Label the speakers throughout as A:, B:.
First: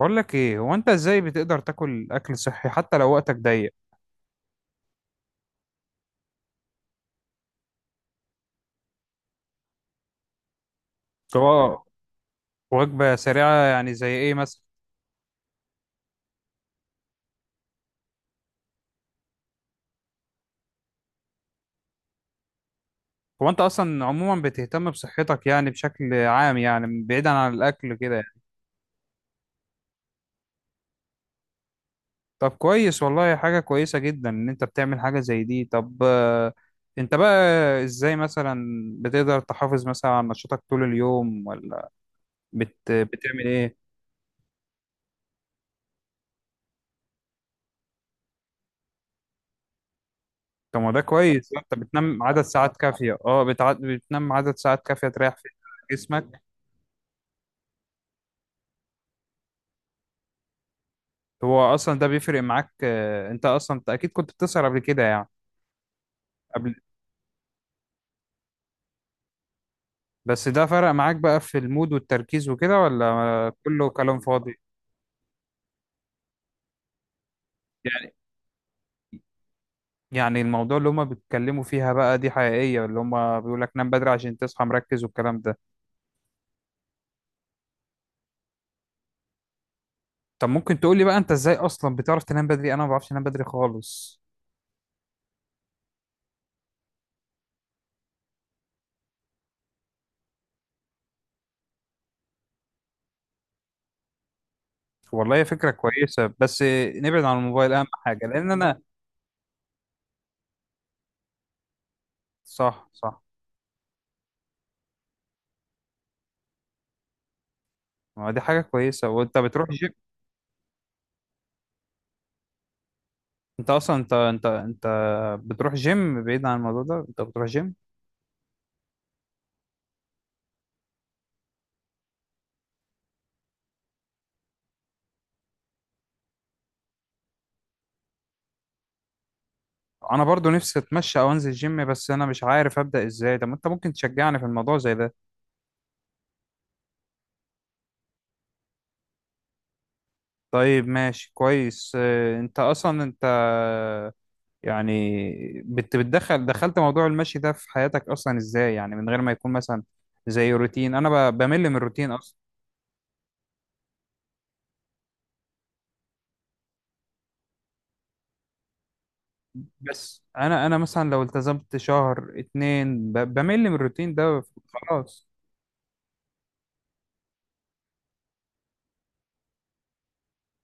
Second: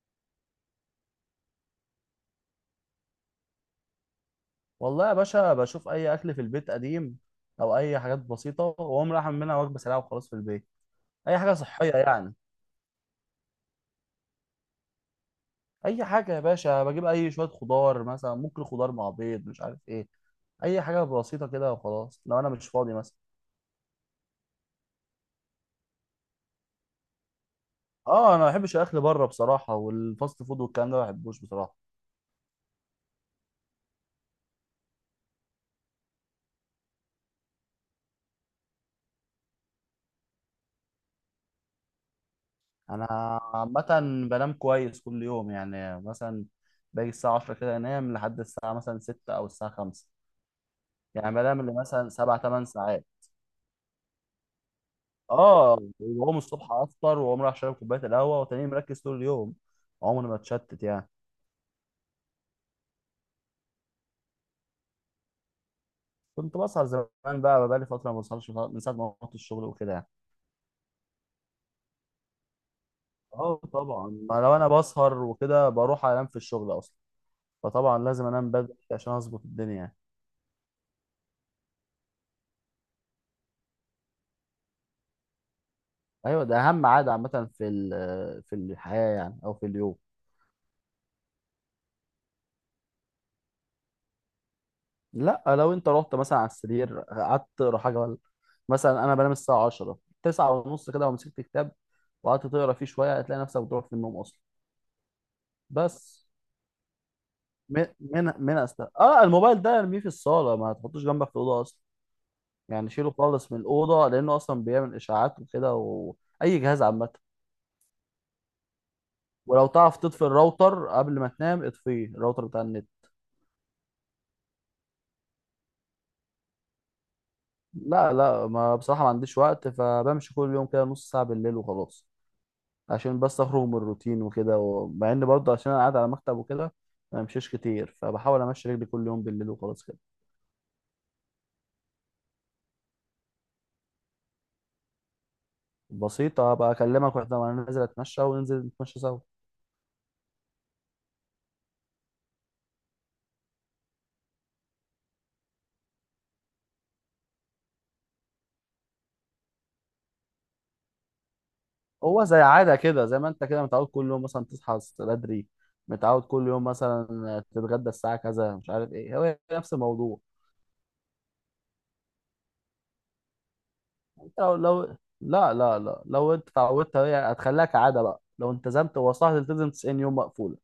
A: بقول لك ايه، هو انت ازاي بتقدر تاكل اكل صحي حتى لو وقتك ضيق؟
B: والله يا باشا، بشوف اي اكل في البيت قديم او اي حاجات بسيطه واقوم رايح اعمل منها وجبه سريعه وخلاص في البيت. اي حاجه
A: هو
B: صحيه يعني.
A: وجبة سريعة يعني زي ايه مثلا؟
B: اي حاجه يا باشا، بجيب اي شويه خضار مثلا، ممكن خضار مع بيض مش عارف ايه. اي حاجه بسيطه كده وخلاص لو انا مش فاضي مثلا.
A: هو انت اصلا عموما بتهتم بصحتك يعني بشكل عام، يعني بعيدا عن الاكل كده
B: اه،
A: يعني.
B: انا ما بحبش الاكل بره بصراحه، والفاست فود والكلام ده ما بحبوش بصراحه.
A: طب كويس والله، حاجة كويسة جدا ان انت بتعمل حاجة زي دي. طب انت بقى ازاي مثلا بتقدر تحافظ مثلا على نشاطك طول اليوم، ولا
B: انا
A: بتعمل
B: عامه
A: ايه؟
B: بنام كويس كل يوم يعني، مثلا باجي الساعه 10 كده، انام لحد الساعه مثلا 6 او الساعه 5.
A: طب ما ده
B: يعني
A: كويس،
B: بنام لي
A: انت
B: مثلا
A: بتنام
B: 7
A: عدد
B: 8
A: ساعات
B: ساعات.
A: كافية. بتنام عدد ساعات كافية تريح فيها
B: اه، يبقى هو من
A: جسمك.
B: الصبح افطر وقوم رايح شارب كوبايه القهوه، وتاني مركز طول اليوم. عمري ما اتشتت يعني.
A: هو اصلا ده بيفرق معاك. انت اكيد كنت بتسهر قبل كده يعني
B: كنت
A: قبل.
B: بسهر زمان، بقى لي فتره ما بسهرش من ساعه ما رحت الشغل وكده يعني.
A: بس ده فرق معاك بقى في المود والتركيز وكده، ولا
B: اه
A: كله
B: طبعا،
A: كلام
B: ما لو
A: فاضي؟
B: انا بسهر وكده بروح انام في الشغل اصلا، فطبعا
A: يعني
B: لازم انام بدري عشان اظبط الدنيا يعني.
A: يعني الموضوع اللي هما بيتكلموا فيها بقى دي حقيقية، اللي هما بيقول لك نام بدري عشان تصحى مركز والكلام ده؟
B: ايوه، ده اهم عاده عامه في في الحياه يعني، او في اليوم.
A: طب ممكن تقول لي بقى انت ازاي اصلا بتعرف تنام بدري؟ انا ما بعرفش انام بدري خالص.
B: لا، لو انت رحت مثلا على السرير قعدت تقرا حاجه ولا مثلا، انا بنام الساعه 10 9 ونص كده ومسكت كتاب، وقعدت تقرا فيه شويه هتلاقي نفسك بتروح في النوم اصلا.
A: والله هي فكرة
B: بس
A: كويسة، بس نبعد عن الموبايل اهم
B: من
A: حاجة
B: من
A: لان
B: من
A: انا.
B: أست... اه الموبايل ده ارميه في الصاله، ما تحطوش جنبك في الاوضه اصلا.
A: صح
B: يعني شيله
A: صح.
B: خالص من الاوضه، لانه اصلا بيعمل اشاعات وكده واي جهاز عامه.
A: ما دي حاجة كويسة، وانت
B: ولو
A: بتروح الجيم.
B: تعرف تطفي الراوتر قبل ما تنام، اطفيه الراوتر بتاع النت.
A: انت اصلا انت بتروح جيم؟ بعيد عن الموضوع ده، انت بتروح جيم؟
B: لا لا، ما بصراحه ما عنديش وقت، فبمشي كل يوم كده نص ساعه بالليل وخلاص. عشان بس اخرج من الروتين وكده، ومع ان برضه عشان انا قاعد على مكتب وكده ما بمشيش كتير، فبحاول امشي رجلي كل يوم بالليل وخلاص كده.
A: انا برضو نفسي اتمشى او انزل جيم، بس انا مش عارف ابدا ازاي. طب ما انت ممكن تشجعني في الموضوع زي ده؟
B: بسيطه بقى، اكلمك واحنا وانا نازل اتمشى، وننزل نتمشى سوا.
A: طيب ماشي كويس. اه، انت يعني بتدخل دخلت موضوع المشي ده في حياتك اصلا ازاي؟ يعني من غير ما يكون مثلا زي روتين. انا بمل من الروتين
B: هو
A: اصلا.
B: زي عادة كده، زي ما انت كده متعود كل يوم مثلا تصحى بدري، متعود كل يوم مثلا تتغدى الساعة كذا مش عارف ايه، هو نفس الموضوع.
A: بس انا مثلا لو التزمت شهر اتنين بمل من الروتين
B: انت
A: ده
B: لو،
A: خلاص.
B: لا لا لا، لو انت اتعودت هي هتخليها كعادة بقى. لو التزمت، هو صح تلتزم 90 يوم مقفولة،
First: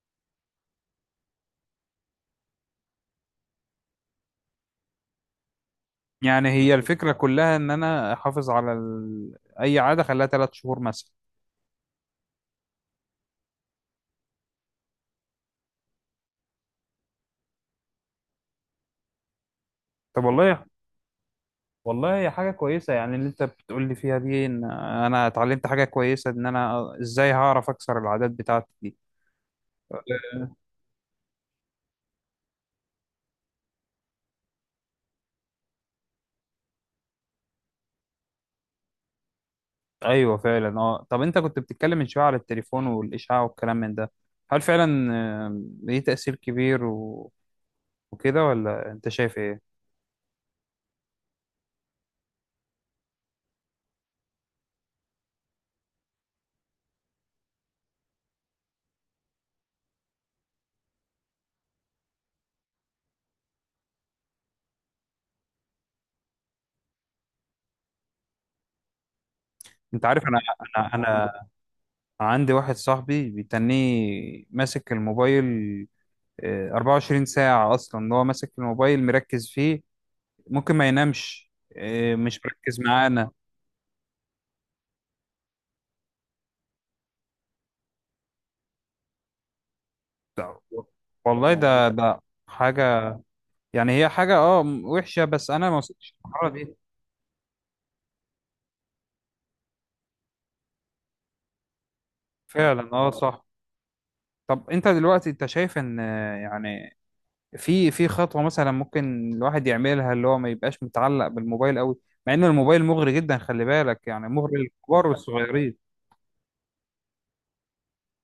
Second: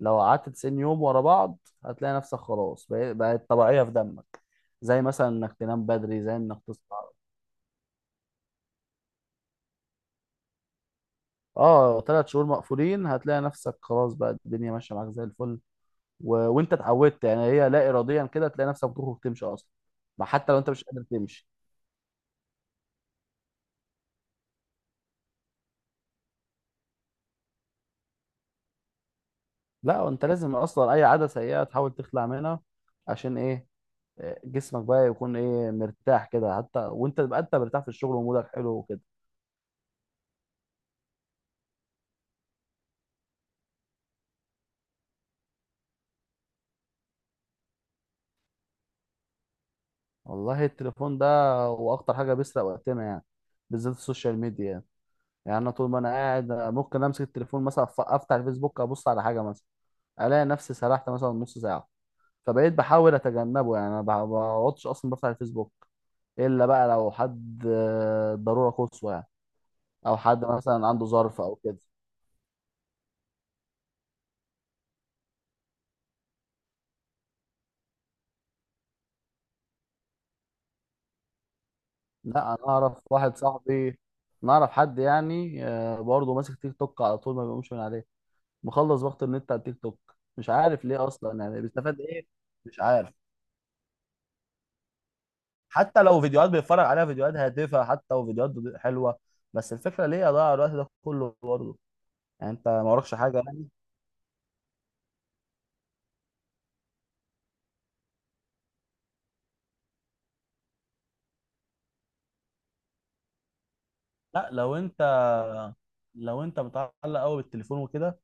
B: لو قعدت 90 يوم ورا بعض هتلاقي نفسك خلاص بقت طبيعية في دمك، زي مثلا انك تنام بدري، زي
A: يعني
B: انك
A: هي
B: تصحى.
A: الفكرة كلها ان انا احافظ على اي عادة خليها 3 شهور مثلا؟
B: اه، ثلاث شهور مقفولين هتلاقي نفسك خلاص بقى، الدنيا ماشية معاك زي الفل. وانت اتعودت يعني، هي لا اراديا كده تلاقي نفسك بتخرج تمشي اصلا.
A: طب
B: ما حتى لو
A: والله.
B: انت مش قادر تمشي.
A: والله هي حاجة كويسة يعني اللي انت بتقول لي فيها دي، ان انا اتعلمت حاجة كويسة ان انا ازاي هعرف اكسر العادات بتاعتي دي.
B: لا، انت لازم اصلا اي عاده سيئه تحاول تخلع منها. عشان ايه؟ جسمك بقى يكون ايه، مرتاح كده، حتى وانت تبقى انت مرتاح في الشغل ومودك حلو وكده.
A: ايوه فعلا. اه طب انت كنت بتتكلم من شوية على التليفون والاشعاع والكلام من ده، هل فعلا ليه تأثير كبير وكده، ولا انت شايف ايه؟
B: والله التليفون ده هو اخطر حاجه، بيسرق وقتنا يعني، بالذات السوشيال ميديا يعني. يعني انا طول ما انا قاعد ممكن امسك التليفون مثلا، افتح الفيسبوك، ابص على حاجه مثلا الاقي نفسي سرحت مثلا نص ساعه. فبقيت بحاول اتجنبه يعني، انا ما بقعدش اصلا بفتح الفيسبوك الا بقى لو حد ضروره قصوى يعني،
A: انت
B: او
A: عارف انا.
B: حد مثلا عنده
A: انا
B: ظرف او كده.
A: انا عندي واحد صاحبي بيتنيه ماسك الموبايل، 24 ساعة أصلا. اللي هو ماسك الموبايل مركز فيه، ممكن ما ينامش، مش
B: لا انا
A: مركز
B: اعرف
A: معانا.
B: واحد صاحبي، نعرف حد يعني برضه ماسك تيك توك على طول ما بيقومش من عليه، مخلص وقت النت على التيك توك، مش
A: ده-
B: عارف ليه اصلا
A: والله يا عم،
B: يعني
A: ده ده
B: بيستفاد
A: ده
B: ايه. مش عارف.
A: حاجة. يعني هي حاجة وحشة، بس أنا ما
B: حتى
A: وصلتش
B: لو
A: للمرحلة
B: فيديوهات
A: دي.
B: بيتفرج عليها، فيديوهات هادفه حتى وفيديوهات حلوه، بس الفكره ليه اضيع الوقت ده كله برضه؟ يعني انت ما
A: فعلا
B: وراكش حاجه
A: صح.
B: يعني.
A: طب أنت دلوقتي أنت شايف إن يعني في خطوة مثلا ممكن الواحد يعملها اللي هو ما يبقاش متعلق بالموبايل أوي، مع إن الموبايل مغري جدا خلي بالك، يعني
B: لا،
A: مغري
B: لو انت
A: للكبار والصغيرين.
B: لو انت متعلق قوي بالتليفون وكده،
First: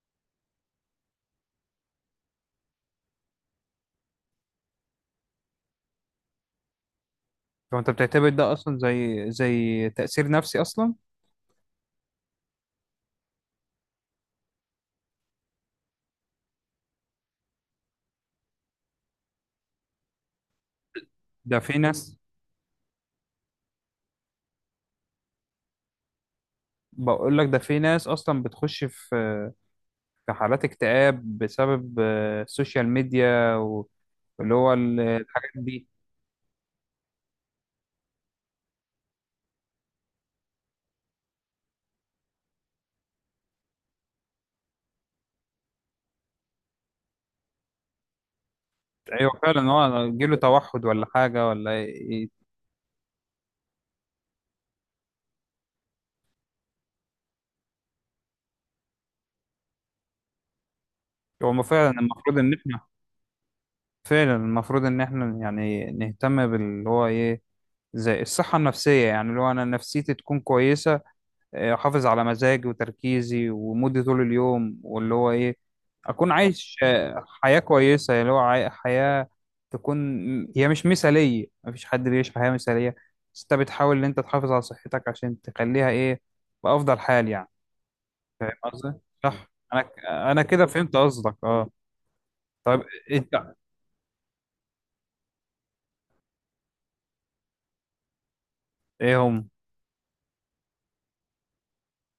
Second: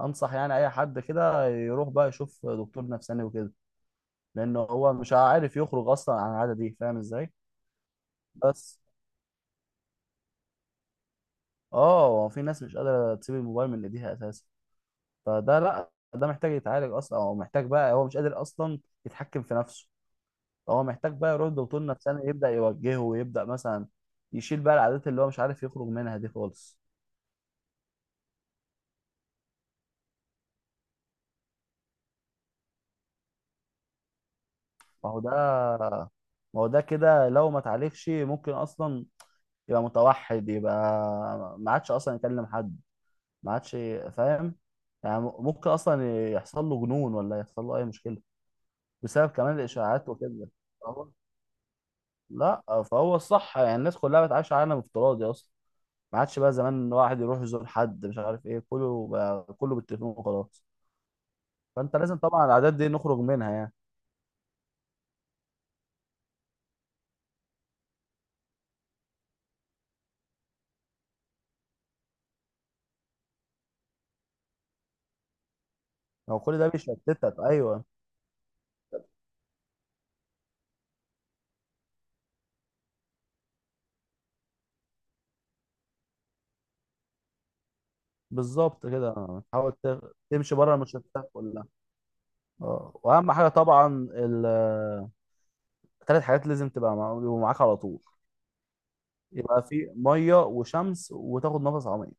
B: انصح يعني اي حد كده يروح بقى يشوف دكتور نفساني وكده، لان هو مش عارف يخرج اصلا عن العاده دي، فاهم ازاي؟
A: فأنت بتعتبر ده أصلا
B: بس
A: زي تأثير نفسي أصلا؟
B: اه، هو في ناس مش قادره تسيب الموبايل من ايديها اساسا. فده لا، ده محتاج يتعالج اصلا، او محتاج بقى هو مش قادر اصلا يتحكم في نفسه. هو محتاج بقى يروح
A: ده في
B: دكتور
A: ناس
B: نفساني يبدا يوجهه، ويبدا مثلا يشيل بقى العادات اللي هو مش عارف يخرج منها دي خالص.
A: بقول لك ده في ناس اصلا بتخش في حالات اكتئاب بسبب السوشيال ميديا واللي هو
B: ما هو ده
A: الحاجات دي.
B: ما هو ده كده لو ما اتعالجش ممكن اصلا يبقى متوحد، يبقى ما عادش اصلا يكلم حد، ما عادش، فاهم؟ يعني ممكن اصلا يحصل له جنون ولا يحصل له اي مشكله بسبب
A: ايوه
B: كمان
A: فعلا، هو
B: الاشاعات
A: يجيله
B: وكده.
A: توحد ولا
B: فهو
A: حاجه ولا إيه.
B: لا فهو الصح يعني، الناس كلها بتعيش عالم افتراضي اصلا. ما عادش بقى زمان إن واحد يروح يزور حد مش عارف ايه، كله بقى كله بالتليفون وخلاص.
A: هو ما فعلا
B: فانت لازم
A: المفروض
B: طبعا
A: ان
B: العادات
A: احنا
B: دي نخرج منها يعني.
A: فعلا المفروض ان احنا يعني نهتم باللي هو ايه، زي الصحه النفسيه يعني اللي هو انا نفسيتي تكون كويسه، احافظ على مزاجي وتركيزي ومودي طول اليوم، واللي هو ايه اكون
B: هو كل ده
A: عايش
B: بيشتتك.
A: حياة
B: ايوه
A: كويسة اللي هو حياة تكون. هي مش مثالية، مفيش حد بيعيش حياة مثالية، بس انت بتحاول ان انت تحافظ على صحتك عشان تخليها ايه، بافضل حال يعني. فاهم
B: بالظبط
A: قصدي؟
B: كده،
A: صح.
B: حاول
A: انا انا
B: تمشي
A: كده
B: بره
A: فهمت
B: المشتتات
A: قصدك
B: كلها.
A: اه. طيب
B: اه واهم
A: انت،
B: حاجه طبعا، ال- تلات حاجات لازم تبقى يبقوا معاك على طول.
A: ايه هم؟
B: يبقى في ميه وشمس وتاخد نفس عميق.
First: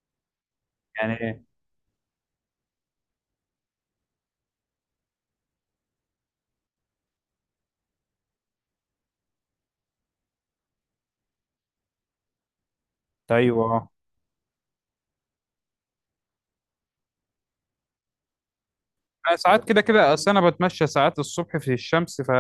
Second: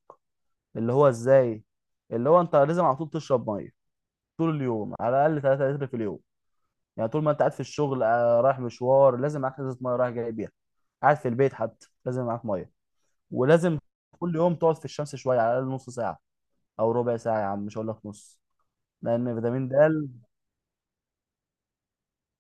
B: اللي هو
A: يعني ايه؟
B: ازاي؟ اللي هو انت لازم على طول تشرب ميه طول اليوم، على الاقل 3 لتر في اليوم. يعني طول ما انت قاعد في الشغل، رايح مشوار لازم معاك ازازه ميه رايح جاي بيها، قاعد في البيت حتى لازم معاك ميه.
A: طيب
B: ولازم
A: اه.
B: كل يوم تقعد في الشمس شويه، على الاقل نص ساعه او ربع ساعه يا عم، مش هقول لك نص، لان
A: انا
B: فيتامين
A: ساعات
B: د.
A: كده كده اصل انا بتمشى ساعات الصبح في الشمس. ف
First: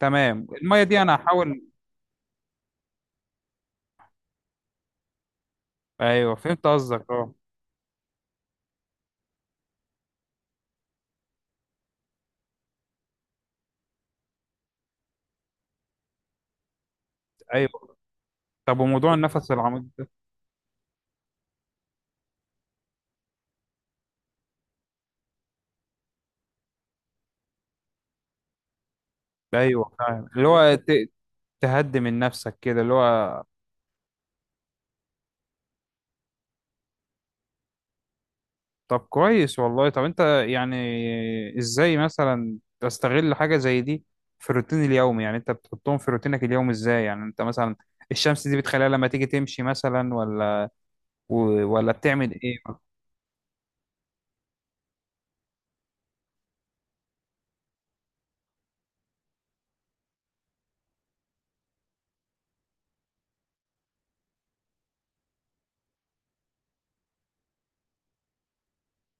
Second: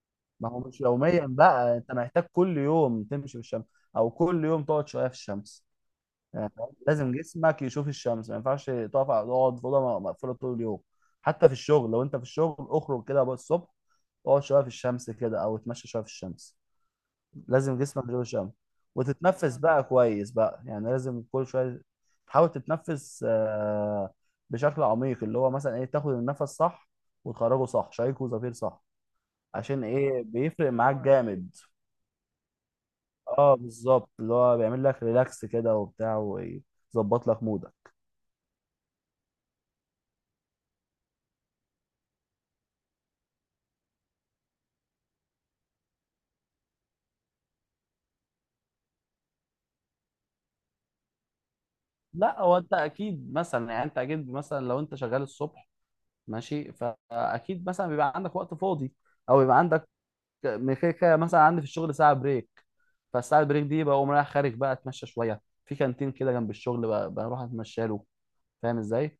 A: تمام،
B: ما هو مش
A: المية دي انا
B: يوميا
A: هحاول.
B: بقى، انت محتاج كل يوم تمشي في الشمس، او كل يوم تقعد شويه في الشمس.
A: ايوه
B: يعني
A: فهمت قصدك
B: لازم
A: اه.
B: جسمك يشوف الشمس، ما ينفعش تقف على تقعد في اوضه مقفوله طول اليوم. حتى في الشغل لو انت في الشغل، اخرج كده بقى الصبح، اقعد شويه في الشمس كده او اتمشى شويه في الشمس. لازم
A: ايوه،
B: جسمك يشوف الشمس.
A: طب وموضوع النفس
B: وتتنفس بقى
A: العميق ده؟
B: كويس بقى يعني، لازم كل شويه تحاول تتنفس بشكل عميق، اللي هو مثلا ايه، تاخد النفس صح وتخرجه صح، شهيق وزفير صح. عشان
A: ايوه
B: ايه؟
A: فاهم، اللي
B: بيفرق
A: هو
B: معاك جامد.
A: تهدي من نفسك كده اللي هو.
B: اه بالظبط، اللي هو بيعمل لك ريلاكس كده وبتاع، ويظبط لك مودك.
A: طب كويس والله. طب انت يعني ازاي مثلا تستغل حاجه زي دي في الروتين اليومي؟ يعني انت بتحطهم في روتينك اليومي ازاي يعني؟ انت مثلا الشمس دي بتخليها لما تيجي تمشي مثلا، ولا ولا بتعمل
B: لا هو
A: ايه؟
B: انت اكيد مثلا، يعني انت اكيد مثلا لو انت شغال الصبح، ماشي، فاكيد مثلا بيبقى عندك وقت فاضي، او بيبقى عندك من كده كده مثلا، عندي في الشغل ساعه بريك، فالساعه البريك دي بقوم رايح خارج بقى اتمشى شويه، في كانتين كده جنب الشغل بروح اتمشى له، فاهم ازاي؟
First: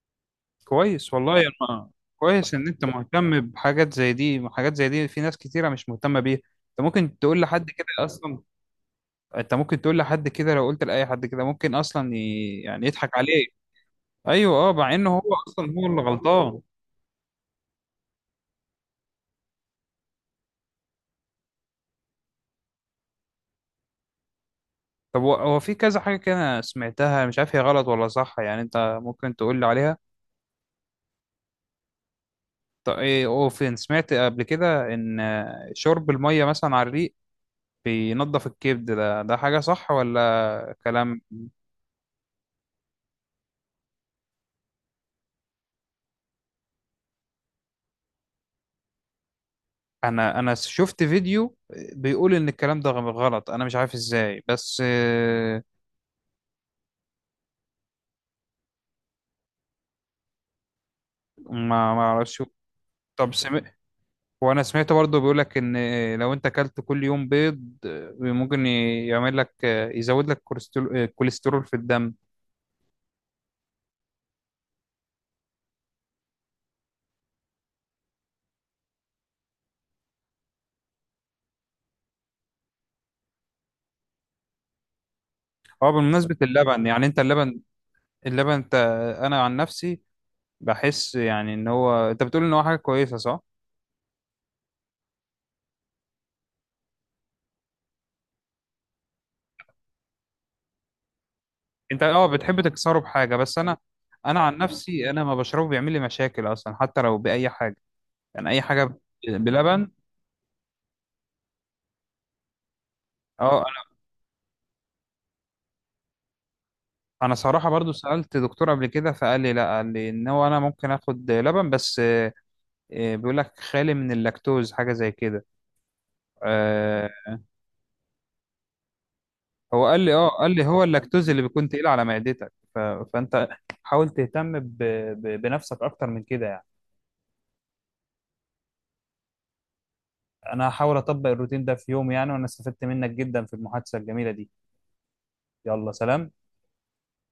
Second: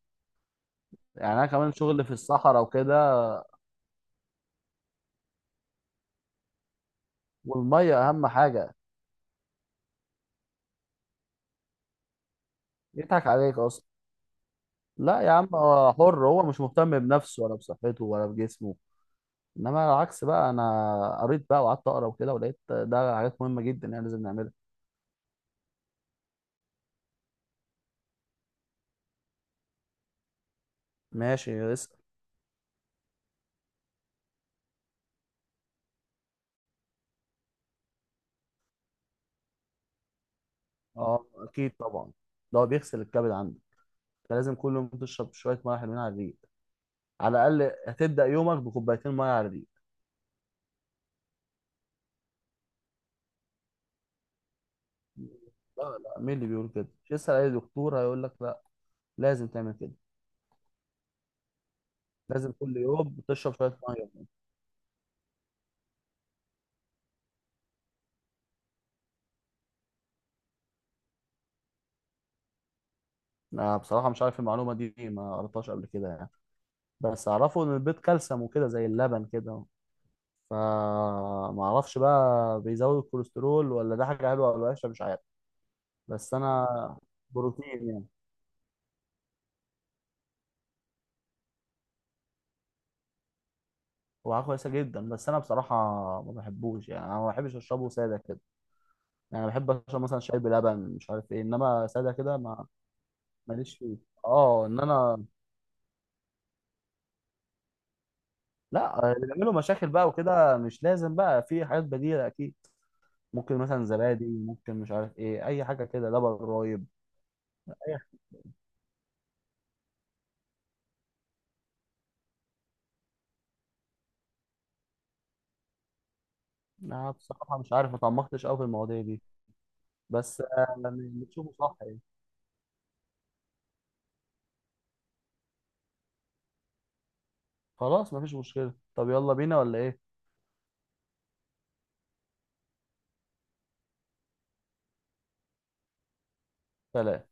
A: كويس
B: يعني
A: والله
B: انا
A: يا
B: كمان
A: ما.
B: شغل في
A: كويس
B: الصحراء
A: ان انت
B: وكده.
A: مهتم بحاجات زي دي. حاجات زي دي في ناس كتيره مش مهتمه بيها. انت ممكن تقول لحد كده
B: والميه اهم
A: اصلا
B: حاجه.
A: انت ممكن تقول لحد كده لو قلت لاي حد كده، ممكن اصلا يعني يضحك
B: يضحك
A: عليه.
B: عليك اصلا.
A: ايوه اه، مع انه
B: لا يا
A: هو
B: عم،
A: اصلا هو
B: هو
A: اللي
B: حر، هو
A: غلطان.
B: مش مهتم بنفسه ولا بصحته ولا بجسمه. انما العكس بقى، انا قريت بقى وقعدت اقرا وكده ولقيت ده حاجات مهمه جدا يعني لازم نعملها.
A: طب هو في كذا حاجه كده أنا سمعتها، مش عارف هي غلط ولا صح، يعني انت ممكن تقول لي عليها؟
B: ماشي اسال.
A: طب ايه، او فين سمعت قبل كده ان شرب الميه مثلا على الريق بينضف الكبد؟ ده حاجه صح ولا كلام؟
B: اه اكيد طبعا، ده هو بيغسل الكبد عندك، انت لازم كل يوم تشرب شويه ميه حلوين على الريق، على الاقل هتبدا يومك بكوبايتين ميه على الريق.
A: انا شفت فيديو بيقول ان الكلام ده غلط، انا مش عارف ازاي بس
B: لا لا، مين اللي بيقول؟ كده اسال اي دكتور هيقول لك لا، لازم تعمل كده،
A: ما اعرفش.
B: لازم كل يوم
A: طب
B: تشرب
A: سمعت
B: شويه ميه.
A: وانا سمعت برضو بيقولك ان لو انت اكلت كل يوم بيض، ممكن يعمل لك يزود لك الكوليسترول في الدم.
B: انا بصراحه مش عارف المعلومه دي، ما قريتهاش قبل كده يعني، بس اعرفه ان البيض كالسيوم وكده زي اللبن كده، فما اعرفش بقى بيزود الكوليسترول ولا ده حاجه حلوه ولا وحشه، مش عارف.
A: اه
B: بس
A: بمناسبة
B: انا،
A: اللبن، يعني انت اللبن،
B: بروتين يعني.
A: اللبن انت. انا عن نفسي بحس يعني ان هو انت بتقول ان هو حاجة كويسة صح؟
B: هو حاجه كويسه جدا، بس انا بصراحه ما بحبوش يعني، انا ما بحبش اشربه ساده كده، يعني بحب اشرب مثلا شاي بلبن مش عارف ايه، انما
A: انت
B: ساده
A: اه
B: كده
A: بتحب
B: ما،
A: تكسره بحاجة، بس انا
B: ماليش فيه.
A: انا عن
B: اه ان
A: نفسي انا
B: انا.
A: ما بشربه، بيعمل لي مشاكل اصلا حتى لو باي حاجة، يعني اي حاجة
B: لا، اللي بيعملوا مشاكل
A: بلبن.
B: بقى وكده مش لازم بقى، في حاجات بديله اكيد. ممكن
A: اه
B: مثلا
A: انا
B: زبادي، ممكن مش عارف ايه، اي حاجه كده، لبن رايب.
A: انا صراحة برضو
B: اي حاجة.
A: سألت دكتور قبل كده، فقال لي لا، قال لي ان هو انا ممكن اخد لبن بس إيه، بيقول لك خالي من اللاكتوز حاجه زي كده. آه
B: انا بصراحه مش عارف، ما تعمقتش قوي في المواضيع دي.
A: هو قال لي،
B: بس
A: قال لي هو
B: يعني
A: اللاكتوز اللي
B: بتشوفه
A: بيكون
B: صح
A: تقيل
B: يعني.
A: على معدتك. فانت حاول تهتم بنفسك اكتر من كده يعني.
B: خلاص مفيش مشكلة، طب يلا بينا ولا ايه؟
A: انا هحاول اطبق الروتين ده في يوم يعني، وانا استفدت منك جدا في المحادثه الجميله دي. يلا سلام.
B: سلام.